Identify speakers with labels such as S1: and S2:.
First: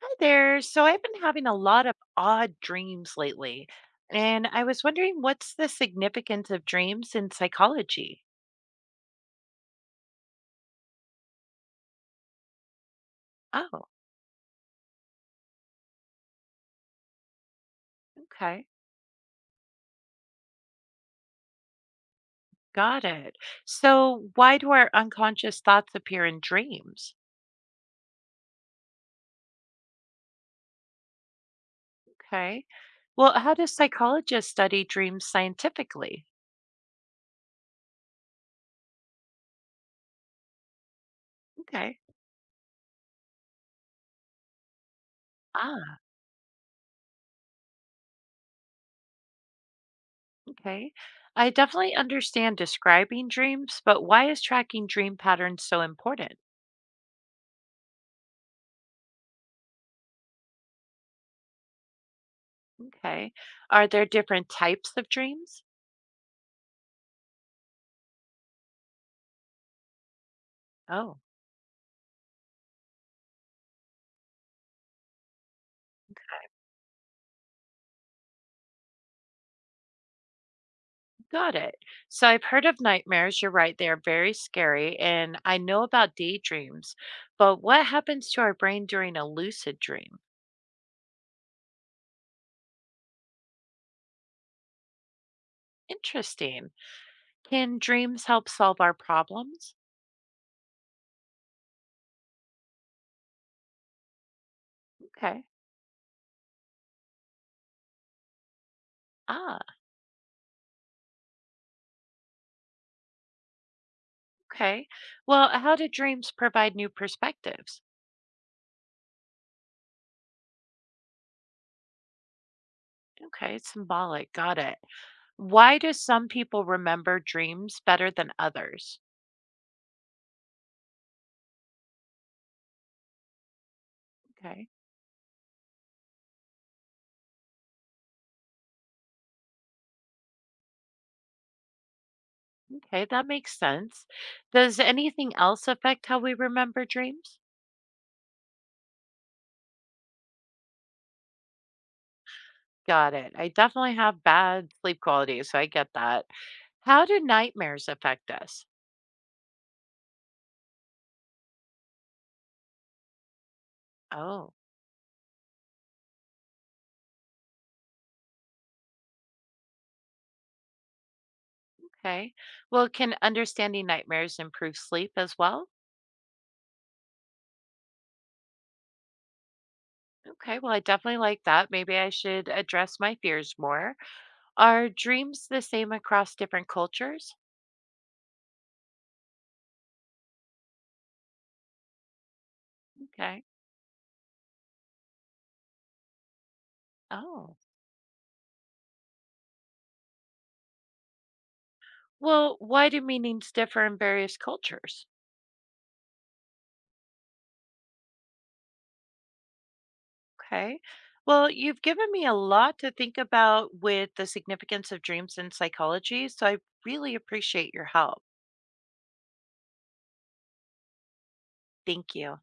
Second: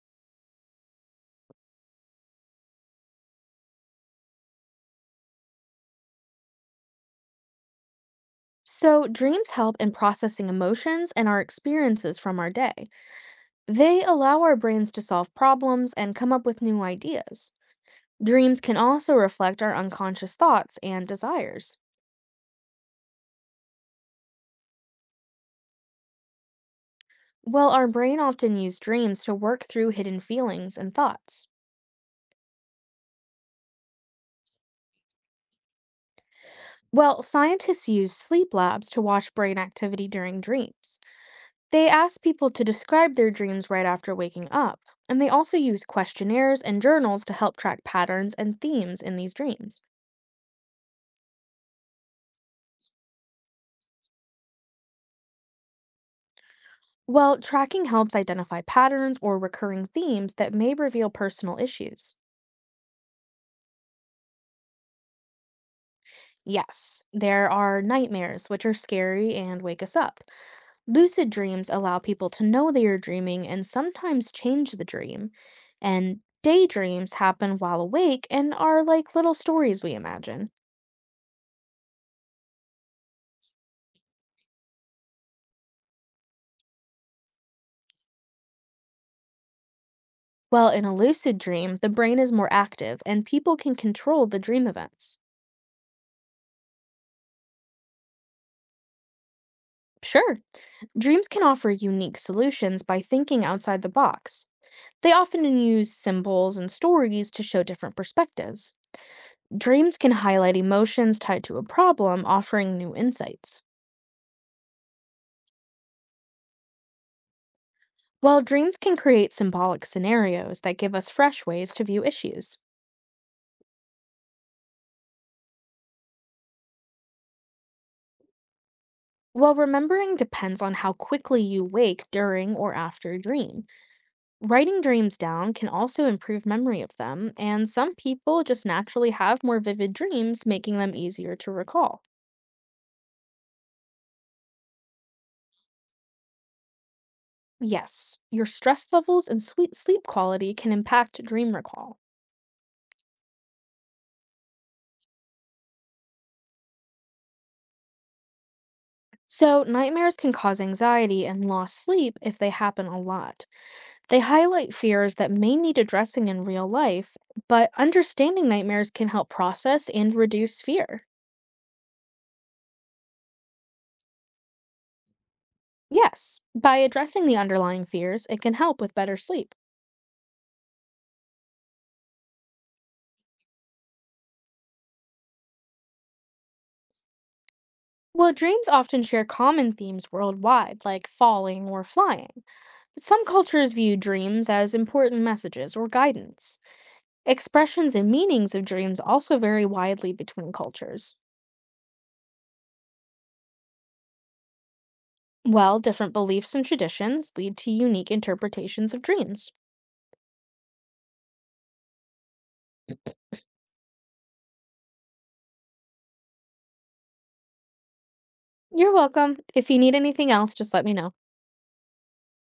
S1: Hi there. So I've been having a lot of odd dreams lately, and I was wondering what's the significance of dreams in psychology?
S2: So, dreams help in processing emotions and our experiences from our day.
S1: Oh,
S2: They allow our brains to solve problems and come up with new ideas. Dreams
S1: okay.
S2: can also reflect our unconscious thoughts and desires.
S1: Got it. So why do our unconscious thoughts appear in dreams?
S2: Well, our brain often uses dreams to work through hidden feelings and thoughts.
S1: Okay. Well, how do psychologists study dreams scientifically?
S2: Well, scientists use sleep labs to watch brain activity during dreams. They
S1: Okay.
S2: ask people to describe their dreams right after waking up, and they also use
S1: Ah,
S2: questionnaires and journals to help track patterns and themes in these dreams.
S1: okay. I definitely understand describing dreams, but why is tracking dream patterns so important?
S2: Well, tracking helps identify patterns or recurring themes that may reveal personal issues.
S1: Okay. Are there different types of dreams?
S2: Yes, there are nightmares, which are scary and wake us up.
S1: Oh.
S2: Lucid dreams allow people to know they are dreaming and sometimes change the dream. And daydreams happen while awake and are like little stories we imagine.
S1: Got it. So I've heard of nightmares. You're right. They are very scary. And I know about daydreams, but what happens to our brain during a lucid dream?
S2: Well, in a lucid dream, the brain is more active and people can control the dream events.
S1: Interesting. Can dreams help solve our problems?
S2: Sure, dreams can offer unique solutions by thinking outside the box. They often
S1: Okay.
S2: use symbols and stories to show different perspectives.
S1: Ah,
S2: Dreams can highlight emotions tied to a problem, offering new insights.
S1: okay. Well, how do dreams provide new perspectives?
S2: While dreams can create symbolic scenarios that give us fresh ways to view issues.
S1: Okay, it's symbolic. Got it. Why do some people remember dreams better than others?
S2: While remembering depends on how quickly you wake during or after a dream,
S1: Okay.
S2: writing dreams down can also improve memory of them, and some people just naturally have more vivid dreams, making them easier to recall.
S1: Okay, that makes sense. Does anything else affect how we remember dreams?
S2: Yes, your stress levels and sweet sleep quality can impact dream recall.
S1: Got it. I definitely have bad sleep quality, so I get that. How do nightmares affect us?
S2: So, nightmares can cause anxiety and lost sleep if they happen a lot. They
S1: Oh,
S2: highlight fears that may need addressing in real life, but understanding nightmares can help process and reduce fear.
S1: okay. Well, can understanding nightmares improve sleep as well?
S2: Yes, by addressing the underlying fears, it can help with better sleep.
S1: Okay, well, I definitely like that. Maybe I should address my fears more. Are dreams the same across different cultures?
S2: Well, dreams often share common themes worldwide, like falling or flying. But some
S1: Okay.
S2: cultures view dreams as important messages or guidance.
S1: Oh,
S2: Expressions and meanings of dreams also vary widely between cultures.
S1: well, why do meanings differ in various cultures?
S2: Well, different beliefs and traditions lead to unique interpretations of dreams.
S1: Okay. Well, you've given me a lot to think about with the significance of dreams in psychology, so I really appreciate your help.
S2: You're welcome. If you need anything else, just let me know.
S1: Thank you.